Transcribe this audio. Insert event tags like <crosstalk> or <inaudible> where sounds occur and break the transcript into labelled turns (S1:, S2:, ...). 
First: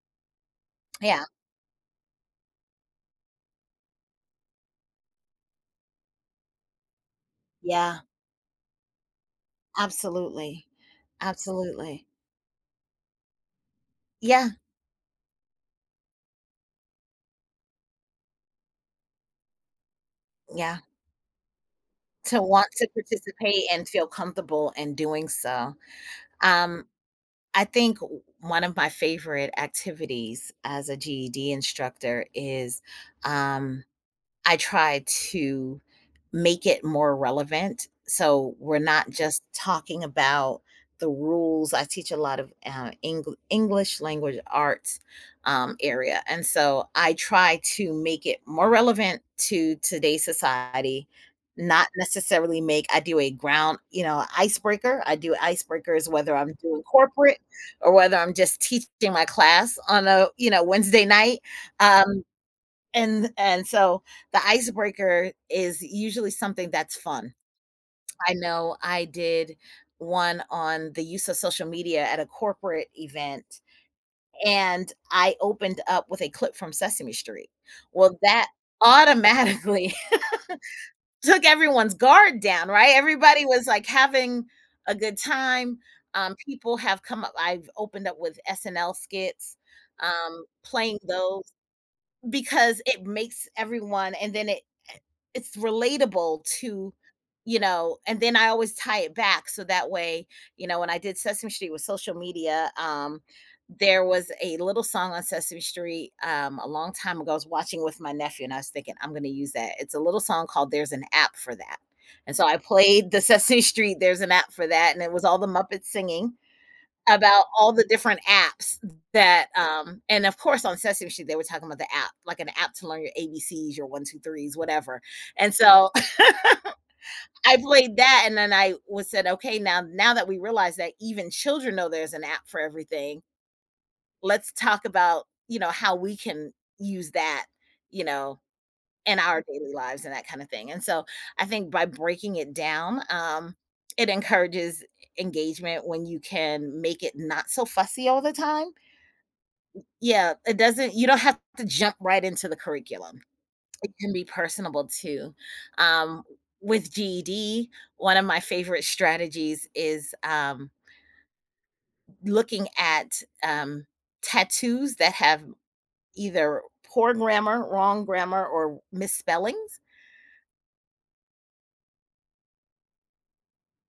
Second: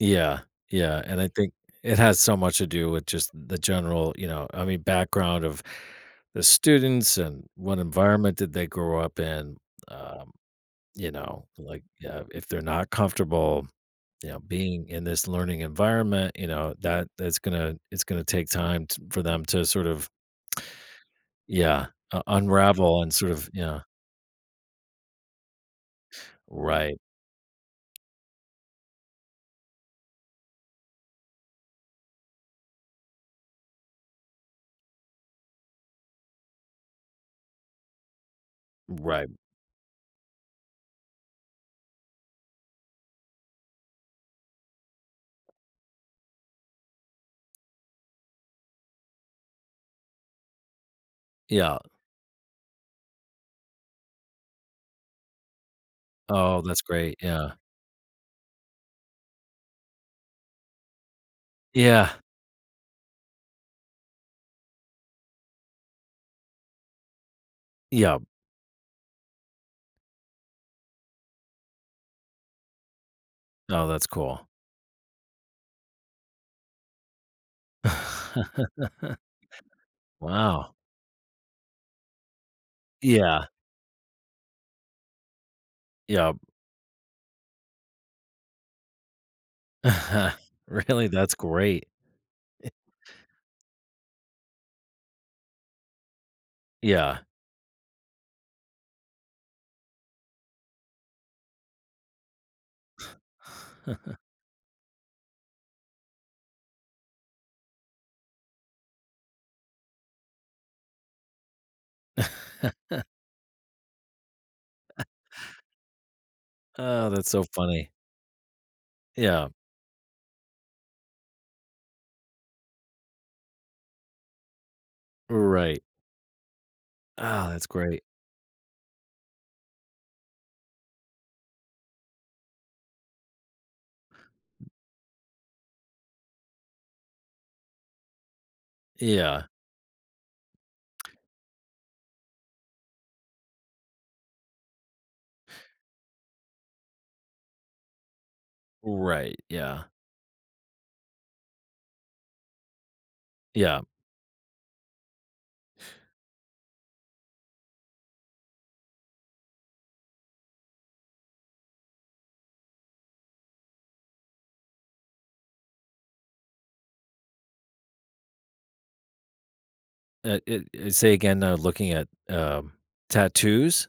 S1: Yeah, yeah, and
S2: Yeah.
S1: I think it has so much to do with, just, the general, you know, I mean, background of the students, and what
S2: Yeah.
S1: environment did they grow up in. Um,
S2: Absolutely.
S1: you know, like,
S2: Absolutely.
S1: uh, if they're not comfortable, you know,
S2: Yeah.
S1: being in this learning environment, you know, that that's gonna it's gona take time t for them to sort of
S2: Yeah.
S1: <tsk> yeah, u
S2: To want to
S1: unravel and sort of,
S2: participate
S1: yeah.
S2: and feel comfortable in doing so. Um,
S1: Right.
S2: I think one of my favorite activities, as a GED instructor is, um, I try to make it more relevant, so, we're not
S1: Right.
S2: just talking about the rules I teach a lot of, uh, Engl English, Language Arts, um, area, and, so I try to make it more relevant to today's society,
S1: Yeah.
S2: not necessarily make I do a ground you know, icebreaker, I do icebreakers whether I'm
S1: Oh,
S2: doing
S1: that's great,
S2: corporate
S1: yeah.
S2: or whether I'm just teaching my class on a, you know, Wednesday night,
S1: Yeah.
S2: um, and and, so the icebreaker is usually something that's fun.
S1: Yeah.
S2: I know I did one on the use of social media at a corporate event,
S1: Oh, that's cool.
S2: and I opened up with a clip from Sesame Street. Well, that
S1: <chuckles>
S2: automatically
S1: Wow.
S2: <chuckles> took everyone's guard down, right? Everybody
S1: Yeah.
S2: was, like, having a good time.
S1: Yep.
S2: Um, people have come u I've opened up with SNL skits,
S1: <chuckles>
S2: um, playing
S1: Really? That's
S2: those
S1: great. <chuckles>
S2: because it makes everyone and then it i it's relatable to,
S1: Yeah.
S2: you know, and then, I always tie it back so that way you know, when I did Sesame Street with social media, um, there
S1: <chuckles>
S2: was a little song on Sesame Street, um, a long time ago, I was watching with my nephew and I was thinking, "I'm gonna use that." It's a little song called There's an App for That. And, so I
S1: <chuckles>
S2: played the Sesame Street, There's an App for That, and
S1: <chuckles>
S2: it was all the Muppets singing
S1: Uh, that's so
S2: about all the
S1: funny.
S2: different apps
S1: Yeah.
S2: that, um and of course, on Sesame Street, they were talking about the app, like an app to learn your ABCs, your 1, 2, 3s whatever. And
S1: Right.
S2: so, <chuckles>
S1: Ah,
S2: I
S1: that's
S2: played
S1: great.
S2: that and then I was said, "Okay, now now that we realized that even children know there's an app for everything" "let's talk about," you know, "how we can use that," you know, "in our
S1: Yeah.
S2: daily lives," and that kinda thing, and, so I think by breaking it down, um, it encourages e engagement when you can make it not so fussy all the time.
S1: Right,
S2: W
S1: yeah.
S2: yeah, it doesn't you don't have to jump right into the curriculum.
S1: Yeah.
S2: It can be personable too. Um, with GED, one of my favorite strategies is, um looking at, um, tattoos that have either poor grammar, wrong grammar, or misspellings.
S1: Eh eh, uh, say again, uh, looking at, um, tattoos?